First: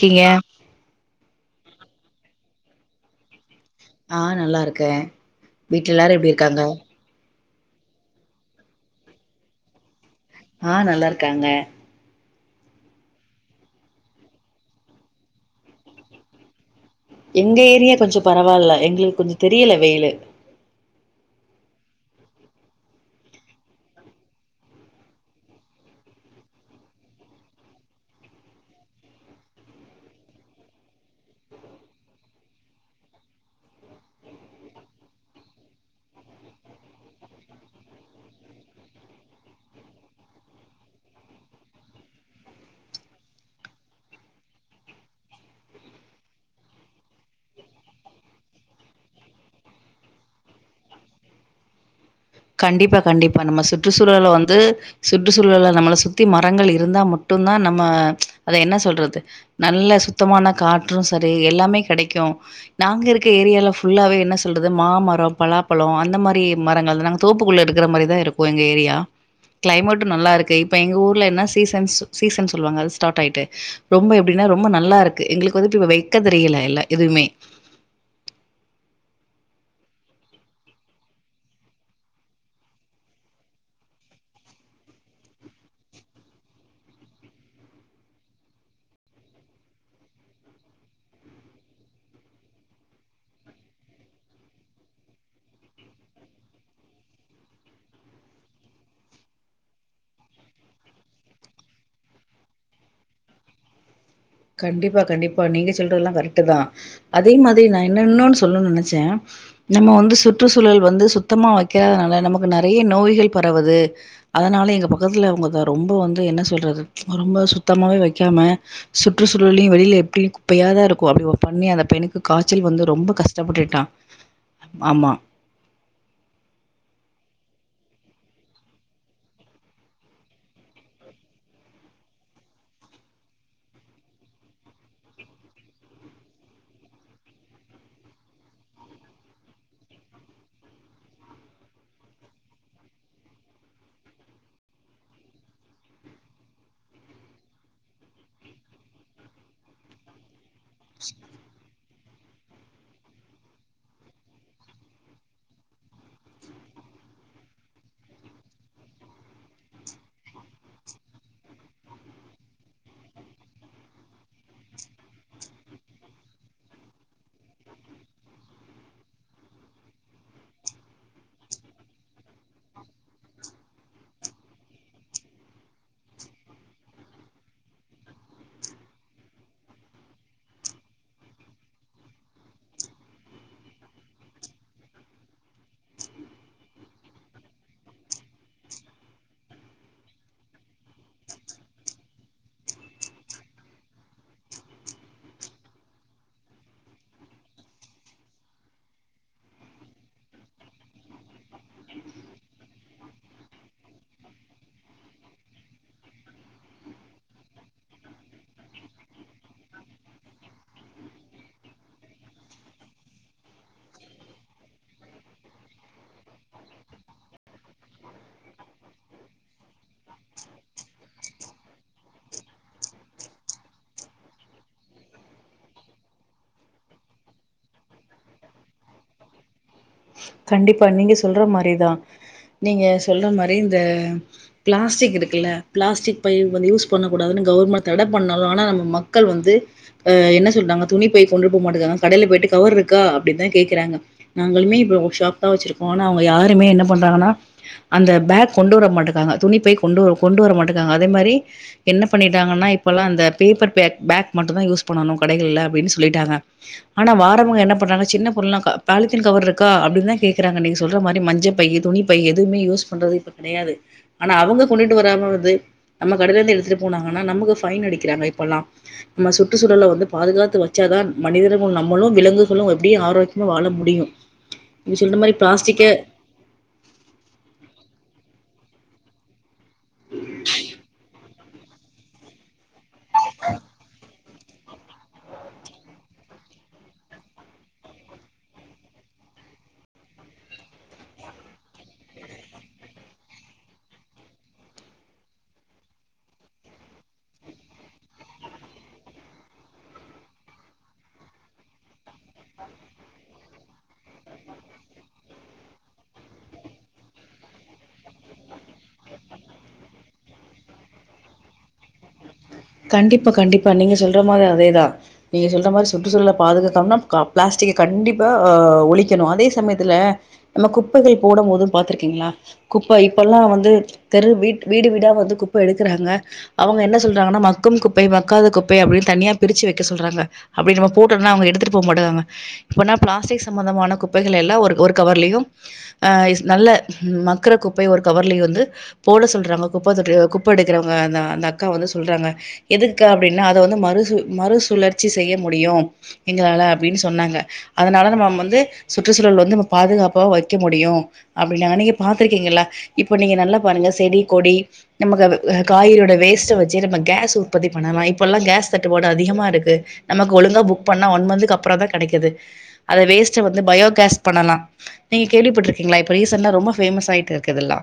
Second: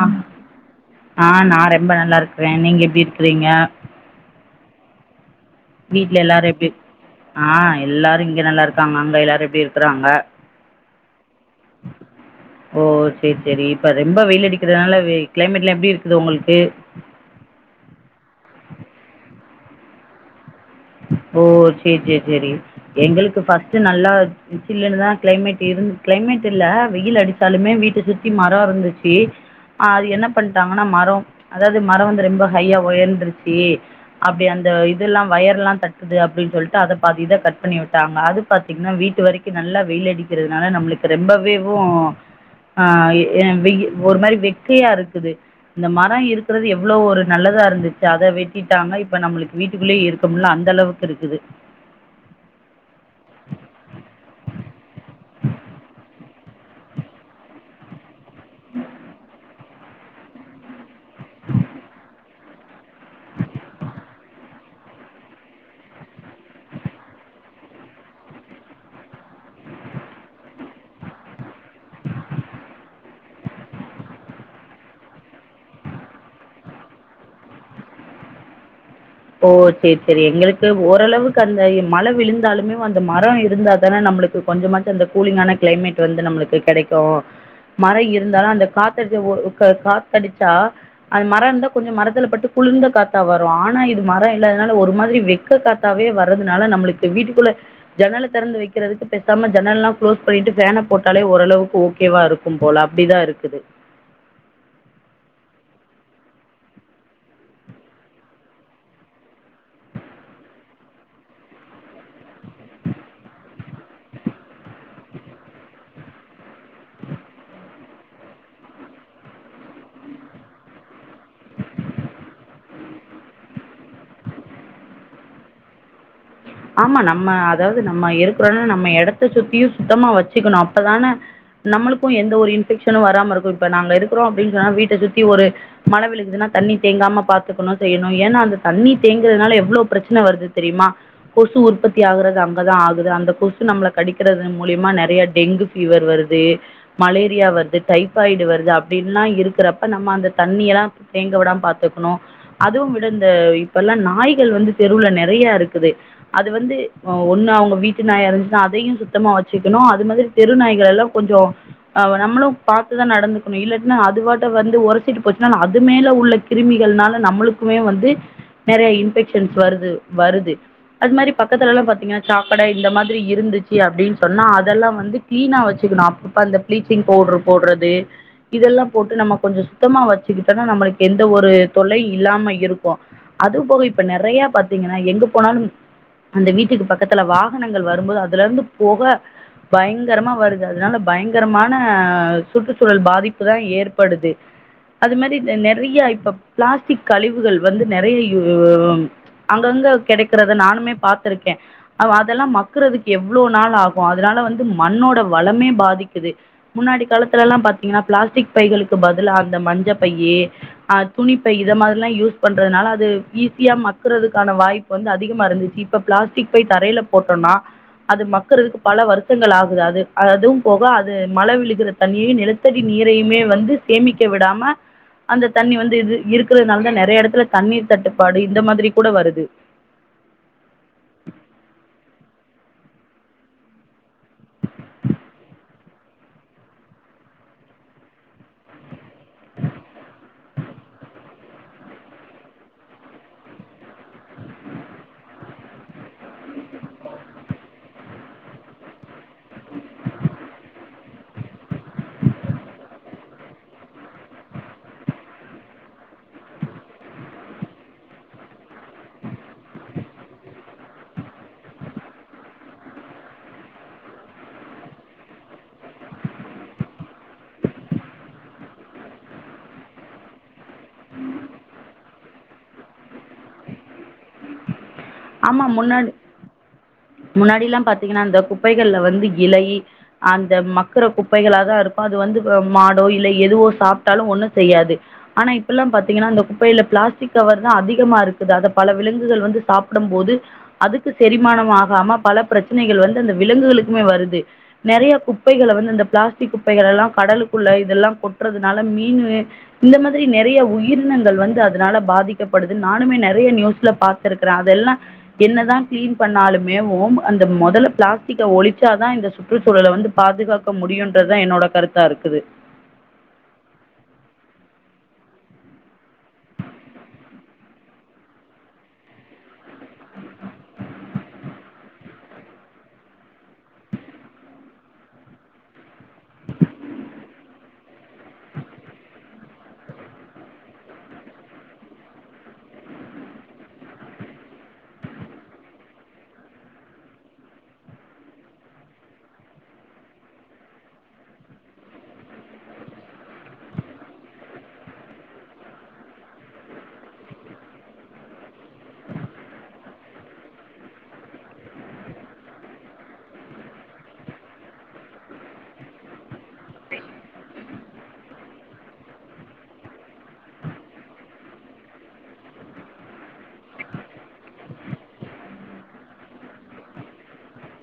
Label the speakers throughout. Speaker 1: ஆ ஆ நா ரெம்ப நல்லா இருக்றே நீங்க எப்டி இருக்குறீங்க
Speaker 2: ஆ நல்லா இருக்கே
Speaker 1: வீட்ல எல்லாரு எப்டி ஆ எல்லாரு இங்க நல்லா இருக்காங்க அங்க எல்லாரு எப்டி இருக்குறாங்க
Speaker 2: ஆ நல்லாருக்காங்க
Speaker 1: ஓ சேரி சேரி இப்ப ரொம்ப வெயிலடிக்கிறதுனால கிளைமேட்லா எப்டிருக்குது உங்களுக்கு
Speaker 2: எங்க ஏரியா கொஞ்சோ பரவாயில்ல எங்களுக்கு கொஞ்சோ தெரியல வெயிலு
Speaker 1: ஓ செர் செர் செரி எங்களுக்கு ஃபர்ஸ்ட்டு நல்லா சில்லன்னுதா கிளைமேட் இரு கிளைமேட் இல்ல வெயில் அடிச்சாலுமே வீட்டை சுத்தி மரோ இருந்துச்சு ஆ அது என்ன பண்ணிட்டாங்கன்னா மரோ அதாவது மரோ வந்து ரொம்ப ஹையா உயர்ந்துருச்சு அப்டி அந்த இதுல்லா வயர்ல்லா தட்டுது அப்டின்னு சொல்ட்டு அத பாதியித கட் பண்ணி விட்டாங்க அத பாத்தீங்கன்னா வீட்டு வரைக்கு நல்லா வெயில் அடிக்கிறதுனால நம்மளுக் ரொம்பவேவு ஆ எ வெயி ஒரு மாரி வெக்கையா இருக்குது இந்த மரம் இருக்கிறது எவ்வளோ ஒரு நல்லதா இருந்துச்சு அத வெட்டிட்டாங்க இப்ப நம்மளுக்கு வீட்டுக்குள்ளயே இருக்க முடியல அந் அந்த அளவுக்கு இருக்குது
Speaker 2: கண்டிப்பா கண்டிப்பா நம்ம சுற்றுச்சூழல வந்து சுற்றுச்சூழல்கள் நம்மள சுத்தி மரங்கள் இருந்தா மட்டும்தா நம்ம அத என்ன சொல்றது நல்ல சுத்தமான கா ட்டுரு சரி எல்லாமே கெடைக்கு நாங்க இருக்க ஏரியால ஃபுல்லாவே என்ன சொல்றது மாமரோ பலாப்பழோ அந்த மாரி மரங்கள் தா நாங்க தோப்புக்குள்ள இருக்கிற மாரிதா இருக்கு எங்க ஏரியா கிளைமேட்டும் நல்லா இருக்கு இப்ப எங்க ஊர்ல என்ன சீசன்ஸ் சீசன் சொல்லுவாங்க அது ஸ்டார்ட் ஆயிட்டு ரொம்ப எப்டின்னா ரொம்ப நல்லா இருக்கு எங்களுக்கு வந்துட்டு இப்ப வெக்கத் தெரியல எல்லா எதுவுமே
Speaker 1: ஓ செரி செரி எங்களுக்கு ஓரளவுக்கு அந்த மழை விழுந்தாலுமே அந்த மரோ இருந்தா தானே நம்மளுக்கு கொஞ்சமாச்சு அந்த கூலிங்கான கிளைமேட் வந்து நம்ளுக்கு கெடைக்கு மரோ இருந்தாலு அந்த காத்தடிச்ச ஒ க காத்தடிச்சா அது மரம் இருந்தா கொஞ்சோ மரத்துல பட்டு குளிர்ந்த காத்தா வரு ஆனா இது மரோ இல்லாதனால ஒரு மாதிரி வெக்க காத்தாவே வர்றதுனால நம்மளுக்கு வீட்டுக்குள்ள ஜன்னல திறந்து வைக்கிறதுக்கு பேசாம ஜன்னல்லல்லா குளோஸ் பண்ணிட்டு ஃபேன போட்டாலே ஓரளவு ஓகேவா இருக்கு க்கும் போல அப்டிதா இருக்குது
Speaker 2: கண்டிப்பா கண்டிப்பா நீங்க சொல்றதெல்லா கரெக்ட்தா அதே மாதிரி நா என்ன இன்னோன்னு சொல்லனுனு நெனைச்சே நம்ம வந்து சுற்றுச்சூழல் வந்து சுத்தமா வைக்காததுனால நமக்கு நிறைய நோய்கள் பரவுது அதனால எங்க பக்கத்துல அவுங்கக்கா ரொம்ப வந்து என்ன சொல்றது ரொம்ப சுத்தமாவே வெய்க்காம சுற்றுச்சூழலயு வெளியில எப்பயு குப்பையாதா இருக்கு அப்டி ஒரு பண்ணி அந்த பையனுக்கு காய்ச்சல் வந்து ரொம்ப கஷ்டப்பட்டுட்டா ஆமா
Speaker 1: ஆமா நம்ம அதாவ்து நம்ம இருக்ற நம்ம எடத்த சுத்தியு சுத்தமா வச்சுக்கணு அப்பதான நம்மளுக்கு எந்த ஒரு இன்ஃபெக்ஷனு வராம இருக்கு இப்ப நாங்க இருக்கிறோ அப்டின்னு சொன்னா வீட்டை சுத்தி ஒரு மழை விழுகுதுன்னா தண்ணி தேங்காம பாத்துக்கணு செய்யணு ஏன்னா அந்த தண்ணி தேங்குறதுனால எவ்ளோ பிரச்சன வருது தெரியுமா கொசு உற்பத்தி ஆகுறது அங்கதா ஆகுது அந்த கொசு நம்ள கடிக்கிறதன் மூலியமா நெறைய டெங்கு ஃபீவர் வருது மலேரியா வருது டைபாய்டு வருது அப்டின்ல்லா இருக்கிறப்ப நம்ம அந்த தண்ணிய எல்லா தேங்க விடாம பாத்துக்கணு அதுவும் விடு இந்த இப்பெல்லா நாய்கள் வந்து தெருவ்ல நெறைய இருக்குது அது வந்து ஒண்ணு அவங்க வீட்டு நாயா இருந்துச்சுனா அதையு சுத்தமா வச்சுக்கணு அது மாதிரி தெரு நாய்களல்லா கொஞ்சோ அ நம்மளு பாத்துதா நடந்துக்கணு இல்லன்னா அதுபாட்ட வந்து ஒரசிட்டு போச்சுன்னா அது மேல உள்ள கிருமிகள்னால நம்மளுக்குமே வந்து நெறைய இன்ஃபெக்ஷன்ஸ் வருது வருது அது மாரி பக்கத்துலலா பாத்தீங்கன்னா சாக்கடை இந்த மாரி இருந்துச்சு அப்டின்னு சொன்னா அதெல்லா வந்து கிளீனா வச்சுக்கணு அப்பப்ப இந்த பிளீச்சிங் பவுடர் போட்றது இதெல்லா போட்டு நம்ம கொஞ்ச சுத்தமா வெச்சுக்கிட்டனா நம்மளுக்கு எந்த ஒரு தொல்லயு இல்லாம இருக்கு அது போக இப்ப நறைய பாத்தீங்கன்னா எங்க போனாலும் அந்த வீட்டுக்கு பக்கத்துல வாகனங்கள் வரும்போது அதுல இருந்து போக பயங்கரமா வருது அதனால பயங்கரமான சுற்றுச்சூழல் பாதிப்பு தா ஏற்படுது அது மாரி நெறைய இப்ப பிளாஸ்டிக் கழிவுகள் வந்து நெறைய அங்கங்க கெடைக்குறத நானுமே பாத்துருக்கே அதெல்லா மக்கறதுக்கு எவ்ளோ நாள் ஆகு அதனால வந்து மண்ணோட வளமே பாதிக்குது முன்னாடி காலத்துல எல்லா பாத்தீங்கன்னா பிளாஸ்டிக் பைகளுக்கு பதிலா அந்த மஞ்ச பையி ஆ துணிப்பை இத மாதிரில்லா யூஸ் பண்றதுனால அது ஈஸியா மக்கறதுக்கான வாய்ப்பு வந்து அதிகமா இருந் இப்ப பிளாஸ்டிக் பை தரையில போட்டோனா அது மக்கறக்கு பல வருஷங்கள் ஆகுது அது அதுவும் போக அது மழ விழுகற தண்ணி நிலத்தடி நீரையுமே வந்து சேமிக்க விடாம அந்த தண்ணி வந்து இது இருக்கிறதுனால தா நெறைய இடத்துல தண்ணீர் தட்டுப்பாடு இந்த மாதிரி கூட வருது
Speaker 2: கண்டிப்பா நீங்க சொல்ற மாரிதா நீங்க சொல்ற மாரி இந்த பிளாஸ்டிக் இருக்குல்ல பிளாஸ்டிக் பை வந்து யூஸ் பண்ணக்கூடாதுன் கவுர்மெண்ட் தட பண்ணாலு ஆனா நம்ம மக்கள் வந்து ஆ என்ன சொல்றாங்க துணி பை கொண்டுரு போக மாட்டேங்குறாங்க கடையில போயிட்டு கவர் இருக்க அப்டின் தா கேக்குறாங்க நாங்களுமே இப்ப ஒர்க் ஷாப் தா வச்சிருக்கோ ஆனா அவுங்க யாருமே என்ன பண்றாங்கன்னா அந்த பேக் கொண்டு வர மாட்டேக்காங்க துணி பை கொண்டு வர கொண்டு வர மாட்டேக்காங்க அதே மாரி என்ன பண்ணிட்டாங்கன்னா இப்பல்லா அந்த பேப்பர் பேக் பேக் மட்டு தா யூஸ் பண்ணணு கடைகள்ல அப்டின் சொல்லிட்டாங்க ஆனா வாரவ்ங்க என்னப்பண்றாங்க சின்ன பொருள்னா க பாலித்தின் கவர்ருக்கா அப்டின்தா கேக்குறாங்க நீங்க சொல்ற மாரி மஞ்சப்பையு துணிப்பை எதுமே யூஸ் பண்றது இப்ப கெடையாது அனா அவுங்க கொண்டுட்டுவராம வந்து நம்ம கடைலேந்து எடுத்துட்டு போனாங்கன்னா நம்மக்கு ஃபைன்னு அடிக்கிறாங்க இப்பல்லா ம்ம சுற்றுச்சூழல்ல வந்து பாதுகாத்து வச்சாதா மனிதர்கள் நம்மளு விலங்குகளு எப்டி ஆரோக்கியமா வாழ முடியு நீ சொல்ர மாரி
Speaker 1: ஆம்மா முன்னாடி முன்னாடில்லா பாத்தீங்கன்னா இந்த குப்பைகள்ல வந்து இலை அந்த மக்குற குப்பைகளாதா இருக்கு அது வந்து அ மாடோ இல்ல எதுவோ சாப் டாலு ஒண்ணுசெய்யாது ஆனா இப்பல்லா பாத்தீங்கனா அந்த குப்பைல பிளாஸ்டிக் கவர்தா அதிகமாருக்குது அத பல விலங்குகள் வந்து சாப் டும்போது அதுக்கு செரிமானம் ஆகாம பல பிரச்சனைகள் வந்துஅந்த விலங்குகளுக்குமே வருது நெறைய குப்பைகள வந்து இந்த பிளாஸ்டிக் குப்பைகலெல்லா கடலுக்குள்ள இதெல்லா கொட்டுறதுனால மீனு இந்த மாதிரி நெறைய உயிரினங்கள் வந்து அதுனால பாதிக்கப்படுது நானுமே நெறைய நியூஸ்ல பாத்துருக்குற இதெல்லா என்னதா கிளீன் பண்ணாலுமேவும் அந்த மொதல்ல பிளாஸ்டிக்க ஒலிச்சாதா இந்த சுத் சுற்றுச்சூழல வந்து பாதுகாக்க முடியுன்றதா என்னோட கருத்தா இருக்குது
Speaker 2: கண்டிப்பா கண்டிப்பா நீங்க சொல்றமாரி அதேதா நீங்க சொல்றமாரி சுற்றுசூழல பாதுகாக்கண்னா க பிளாஸ்டிக்க கண்டிப்பா ஒழிக்கணு அதே சமயத்துல நம்ம குப்பைகள் போடும்போதும் பாத்துருக்கீங்ளா குப்ப இப்பல்லா வந்து தெரு வீட் வீடுவீடா வந்து குப்ப எடுக்குறாங்க அவங்க என்ன சொல்றாங்கன்னா ம க்கும் குப்பை மக்காத குப்பை அப்டின் தனியா பிரிச்சு வெக்க சொல்றாங்க அப்பிடி நம்ம போட்டோன்னா அவுங்க எடுத்துட்டு போக மாட்டெக்குறாங்க இப்பன்னா பிளாஸ்டிக் சம்பந்தமான குப்பைகள் எல்லா ஒரு ஒரு கவர்லியும் அ நல்ல மக்குரகுப்பை ஒருகவர்லியு வந்து போட சொல்றாங்க குப்ப தொட்டி குப்ப எடுக்குறவங்க அந்த அந்த அக்கா வந்து சொல்றாங்க எதுக்கா அப்டின்னா அத வந்து மறுசு மறுசுழற்சி செய்ய முடியு எங்களால அப்டின் சொன்னாங்க அதுனால நம்ம மந்து சுற்றுசூழல் வந்து நம்ம பாதுகாப்பா வெக்க முடியு அப்டின்னாங்க நீங்க பாத்துருக்கீங்கள்ளா இப்ப நீங்க நல்லா பாருங்க செடி கொடி நம்மக்கது காய்கறியோட வேஸ்ட்ட வெச்சு நம்ம கேஸ்ஸு போதி பண்ணலா இப்பொல்லா கேஸ் தட்டுப்பாடு அதிகமா இருக்கு நம்மக் ஒழுங்கா புக் பண்ணா ஒன் மந்துக்கு அப்பறதா கெடைக்குது அத வேஸ்ட் வந்து பயோகேஸ் பண்ணலா நீங்க கேள்விப்பட்ருக்கீங்ளா இப்ப ரீசண்ட ரொம்ப ஃபேமஸாயிட் இர்க்குதுல்லா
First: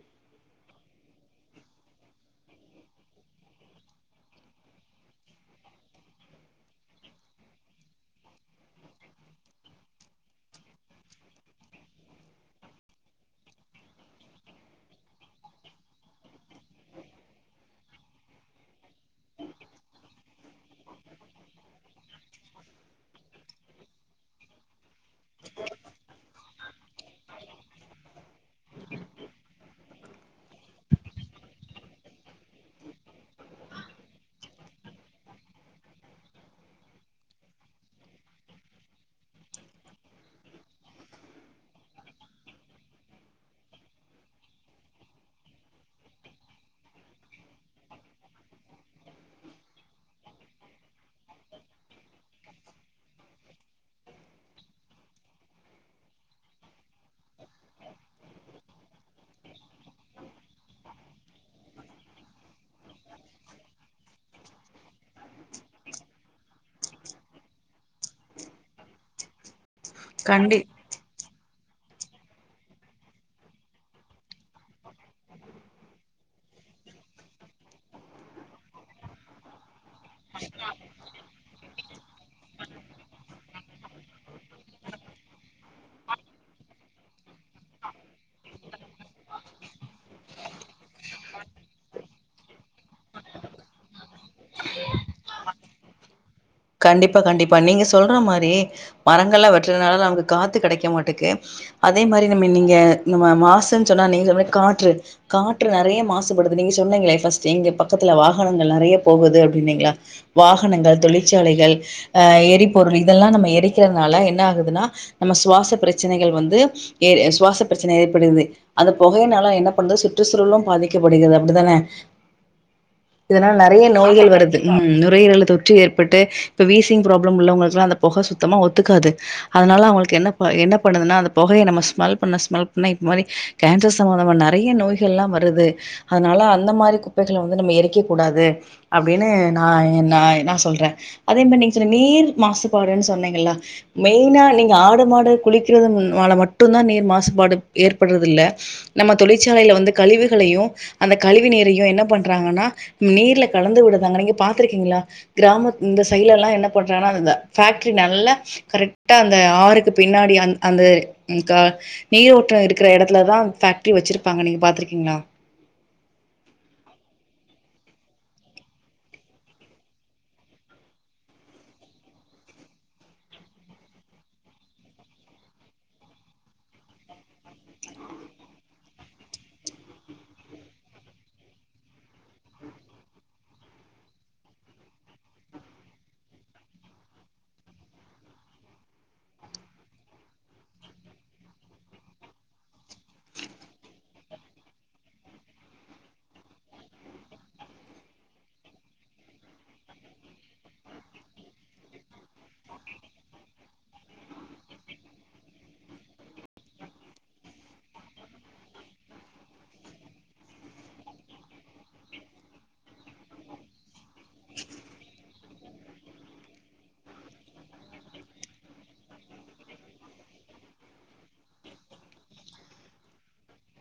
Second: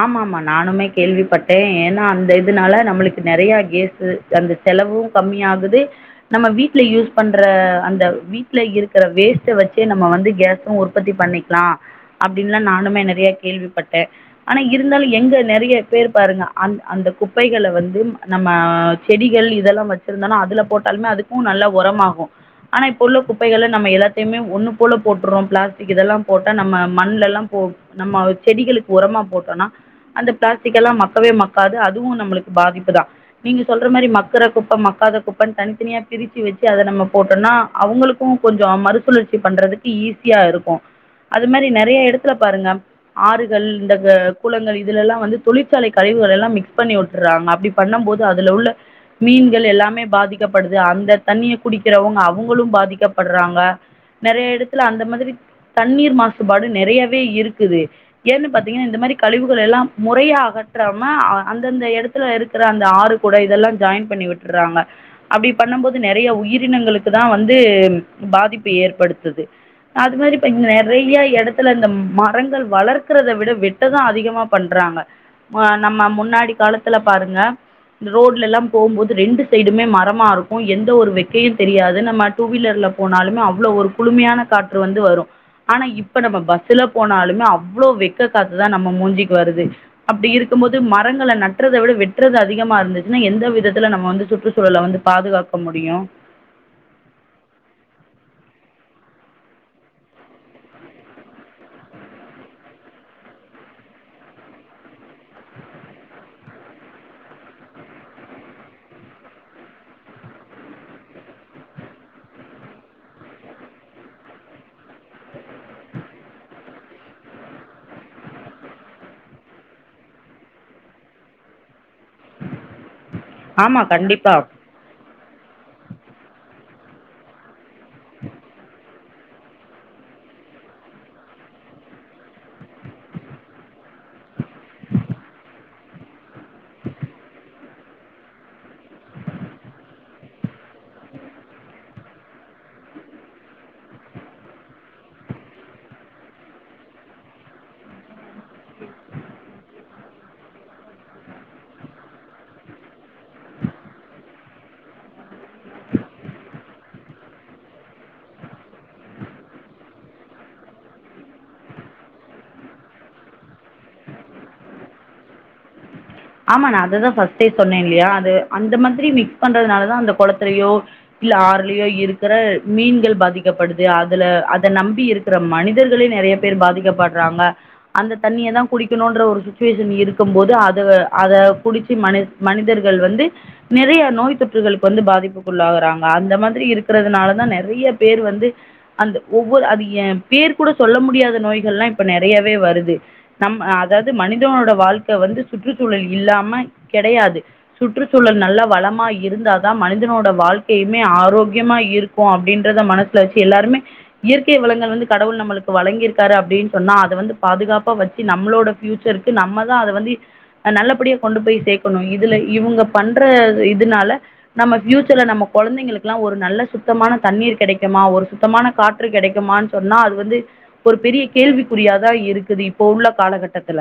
Speaker 1: ஆம்மா ஆம்மா நானுமே கேள்விப்பட்டே ஏன்னா அந்த இததுனால நம்மளுக்கு நெறைய கேசு அந்த செலவூ கம்மியாகுது நம்ம வீட்ல யூஸ் பண்ற அந்த வீட்ல இருக்கற வேஸ்ட்ட வச்சே நம்ம வந்து கேசும் உற்பத்தி பண்ணிக் லா அப்டின்லா நானுமே நெறைய கேள்விப்பட்டே அன இருந்தாலு எங்க நெறைய பேரு பாருங்க அந் அந்த குப்பைகள வந்து நம்ம செடிகள் இதல்லா வச்சிருந்தனா அதுல போட்டாலுமே அதுக்கு நல்லா ஒரம்ஆகு ஆனா இப்போ உள்ள குப்பைகள நம்ம எல்லாத்தையுமே ஒண்ணுபோல போட்டுற்றோம் பிளாஸ்டிக் இதெல்லா போட்டா நம்ம மண்லஎல்லா போ நம்ம செடிகளுக்கு ஒரமா போட் டோன்ன அந்த பிளாஸ்டிக் எல்லா மக்கவே மக்காது அதுவு நம்மளுக் பாதிப்புதா நீங்க சொல்ற மரி மக்குறகுப்ப மக்காதகுப்பன் தனித்தெனியா பிரிச்சு வெச்சு அத நம்ம போட்டன்னா அவுங்களுக் கூ கொஞ்சொ மறுசுழற்சி பண்றதுக்கு ஈஸியாருக்கு அது மரி நெறைய எடத்துல பாருங்க ஆறுகள் ந்த குளங்கள் இதுலஎல்லா வந்து தொழிற்சாலை கழிவுகள் எல்லா மிக்ஸ் பண்ணிவுட்டுறாங்க அப்டி பண்ணம்போது அதுல உள்ள மீன்கள் எல்லாமே பாதிக்கப்படுது அந்த தண்ணிய குடிக்கறவுங்க அவுங்களு பாதிக்கப்பட்றாங்க நெறைய எடத்துல அந்த மாதிரி தண்ணீர் மாசுபாடு நெறையவே இருக்குது ஏன்னு பாத்தீங்கன்னா இந்த மாரி கழிவுகள் எல்லாம் முறைய அகற்றாம அந்தந்த எடத்துல இருக்கிற அந்த ஆறு கூட இதெல்லா ஜாயின் பண்ணிவிட் டறாங்க அப்டி பண்ணும் போது நெறைய உயிரினங்களுக்கு தா வந்து பாதிப்பு ஏற்படுத்துது அது மாறி இப்ப
Speaker 2: கண்டி
Speaker 1: நெறைய எடத்துல இந்த மரங்கள் வளர்க்கறதை விட வெட் ட்டதா அதிகமா பண்றாங்க நம்ம முன்னாடி காலத்துல பாருங்க ரோட்ல எல்லா போம்போது ரெண்டு சைடுமே மரமா இருக்கு எந்த ஒரு வெக்கையு தெரியாது நம்ம டூவீலர்ல போனாலுமே அவ்ளோ ஒரு குளுமையான காற்று வந்து வரு ஆனா இப்ப நம்ம பஸ்ல போனாலுமே அவ்ளோ வெக்க காத்துதா நம்ம மூஞ்சிக்கு வருது அப்டி இருக்கும் போது மரங்கள நட்றத விட வெட்றது அதிகமா இருந்துச்சுன்னா எந்த விதத்துல நம்ம வந்து சுற்றுச்சூழல வந்து பாதுகாக்க முடியு
Speaker 2: கண்டிப்பா கண்டிப்பா நீங்க சொல்ற மாரி மரங்கள்ல வெட்றனால நமக்கு காத்து கெடைக்க மாட்டேங்கு அதே மாரி நம்ம நீங்க நம்ம மாசுன்னு சொன்னா நீங்க சொன்ன மாரி காற்று காற்று நெறைய மாசுபடுது நீங்க சொன்னீங்களே ஃபஸ்ட் இங்க பக்கத்துல வாகனங்கள் நெறைய போகுது அப்டின்னீங்களே வாகனங்கள் தொழிற்சாலைகள் ஆ எரிபொருள் இதெல்லா நம்ம எரிக்கிறதுனால என்ன ஆகுதுன்னா நம்ம சுவாச பிரச்சனைகள் வந்து ஏ சுவாச பிரச்சனை ஏற்படுது அந்த புகையினால என்ன பண்றது சுற்றுச்சூழலு பாதிக்கப்படுகிறது அப்டிதானே இதனால
Speaker 1: ஆமா
Speaker 2: நெறைய நோய்கள்
Speaker 1: கண்டிப்பா.
Speaker 2: வருது ம் நுரையீரல்ல தொற்று பட்டு இப்ப வீசிங் புராப்ளம் உள்ளவங்களுக்கெல்லா அந்த பொக சுத்தமா ஒத்துக்காது அதனால அவங்களுக்கு என்ன ப என்ன பண்ணுதுன்னா அது பொகைய நம்ம ஸ்மெல் பண்ண ஸ்மெல் பண்ண இது மாறி கேன்சர் சம்பந்தமா நெறைய நோய்கல்லா வருது அதனால அந்த மாறி குப்பைகள வந்து நம்ம எரிக்க கூடாது அப்டின்னு நா நா சொல்றே அதே மேறி நீங்க சொன்ன நீர் மாசுபாடுன்னு சொன்னீங்கள மெயினா நீங்க ஆடு மாடு குளிக்கிறதுனால மட்டு தா நீர் மாசுபாடு ஏற்பட்றது இல்ல நம்ம தொழிற்சாலையில வந்து கழிவுகளையு அந்த கழிவு நீரையு என்ன பண்றாங்கன்னா நீர்ல கலந்து விடுதாங்க நீங்க பாத்துருக்கீங்களா கிராமத் இந்த சைட்ல எல்லா என்ன பண்றாங்கன்னா அந்த பேக்ட்ரி நல்லா கரெக்டா அந்த ஆறுக்கு பின்னாடி அந் அந்த கா நீரோற்றோ இருக்கிற எடத்துலதா பேக்டரி வெச்சிருப்பாங்க நீங்க பாத்துருக்கீங்களா
Speaker 1: ஆமா நா அததா ஃபஸ்ட்டே சொன்னே இல்லியா அது அந்த மாதிரி மிக்ஸ் பண்றதுனாலதா அந்த கொளத்துலயோ இல்ல ஆற்லயோ இருக்கிற மீன்கள் பாதிக்கப்படுது அதுல அத நம்பி இருக் க்கிறே மனிதர்களே நெறைய பேர் பாதிக்கப்பட்றாங்க அந்த தண்ணிய தா குடிக்கணுன்ற ஒரு சுச்சுவேஷன் இருக்கும் போது அத அத குடிச்சி மனி மனிதர்கள் வந்து நெறைய நோய் தொற்றுகளுக்கு வந்து பாதிப்புக்குள்ளாகுறாங்க அந்த மாதிரி இருக்கிறதுனாலதா நெறைய பேர் வந்து அந்த ஒவ்வொரு அது பேர் கூட சொல்ல முடியாத நோய்கல்லா இப்ப நெறையாவே வருது நம் அதாவது மனிதனோட வாழ்க்க வந்து சுற்றுச்சூழல் இல்லாம கெடையாது சுற்றுச்சூழல் நல்ல வளமா இருந்தாதா மனிதனோட வாழ்க்கையுமே ஆரோக்கியமா இரு கு அப்டின்றத மனசுல வெச்சு எல்லாருமே இயற்கை வளங்கள் வந்து கடவுள் நம்மளுக்கு வழங்கியிருக்காரு அப்டின்னு சொன்னா அத வந்து பாதுகாப்பா வெச் சு நம்மளோட பியூச்சர்க்கு நம்ம தா அத வந்து நல்லபடியா கொண்டு போய் சேக்கணு இதுல இவங்க பண்ற இதுனால நம்ம பியூச்சர்ல நம்ம கொழந்தைங்களுக்கெல்லா ஒரு நல்ல சுத்தமான தண்ணீர் கெடைக்குமா ஒரு சுத்தமான காற்று கெடைக்குமா சொன்னா அது வந்து ஒரு பெரிய கேள்விக்குறியாதா இருக்குது இப்போ உள்ள காலகட்டத்துல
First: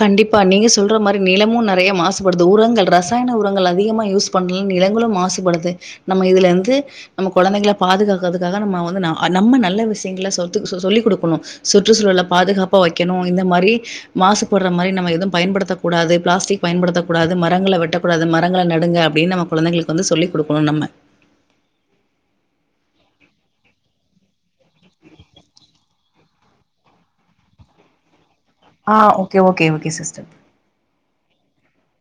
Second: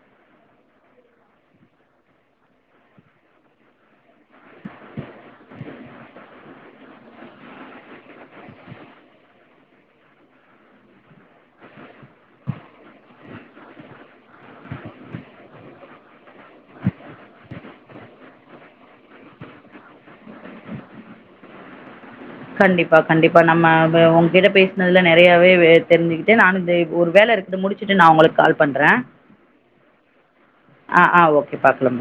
Speaker 2: கண்டிப்பா நீங்க சொல்ற மாரி நிலமும் நறைய மாசுபடுது உரங்கள் ரசாயன உரங்கள் அதிகமா யூஸ் பண்ல நிலங்களும் மாசுபடுது நம்ம இதுல இருந்து நம்ம கொழந்தைகள பாதுகாக்கறதுக்காக நம்ம வந்து நம்ம நல்ல விஷயங்கல சொத் சொல்லிக் கொடுக்கணும் சுற்றுச்சூழல பாதுகாப்பா வெக்கணு இந்த மாரி மாசு போடுற மாரி நம்ம எதும் பயபடுத்தகூடாது பிளாஸ்டிக் பயன்படுத்தக் கூடாது மரங்கள வெட்டக்கூடாது மரங்கள நடுங்க அப்டின்னு நம கொழந்தைங்களுக்கு வந்து சொல்லி கொடுக்கணு நம்ம
Speaker 1: கண்டிப்பா கண்டிப்பா நம்ம உங்ககிட்ட பேசினதுல நெறையாவே தெரிஞ்சுக்கிட்டேன் நானும் இ ஒரு வேல இருக்கு அது முடிச்சுட்டு நான் உங்களுக்கு கால்
Speaker 2: ஆ
Speaker 1: பண்ணுறேன்
Speaker 2: ஓகே ஓகே ஓகே சிஸ்டர்
Speaker 1: ஆ ஆ ஓகே பாக்கலாம்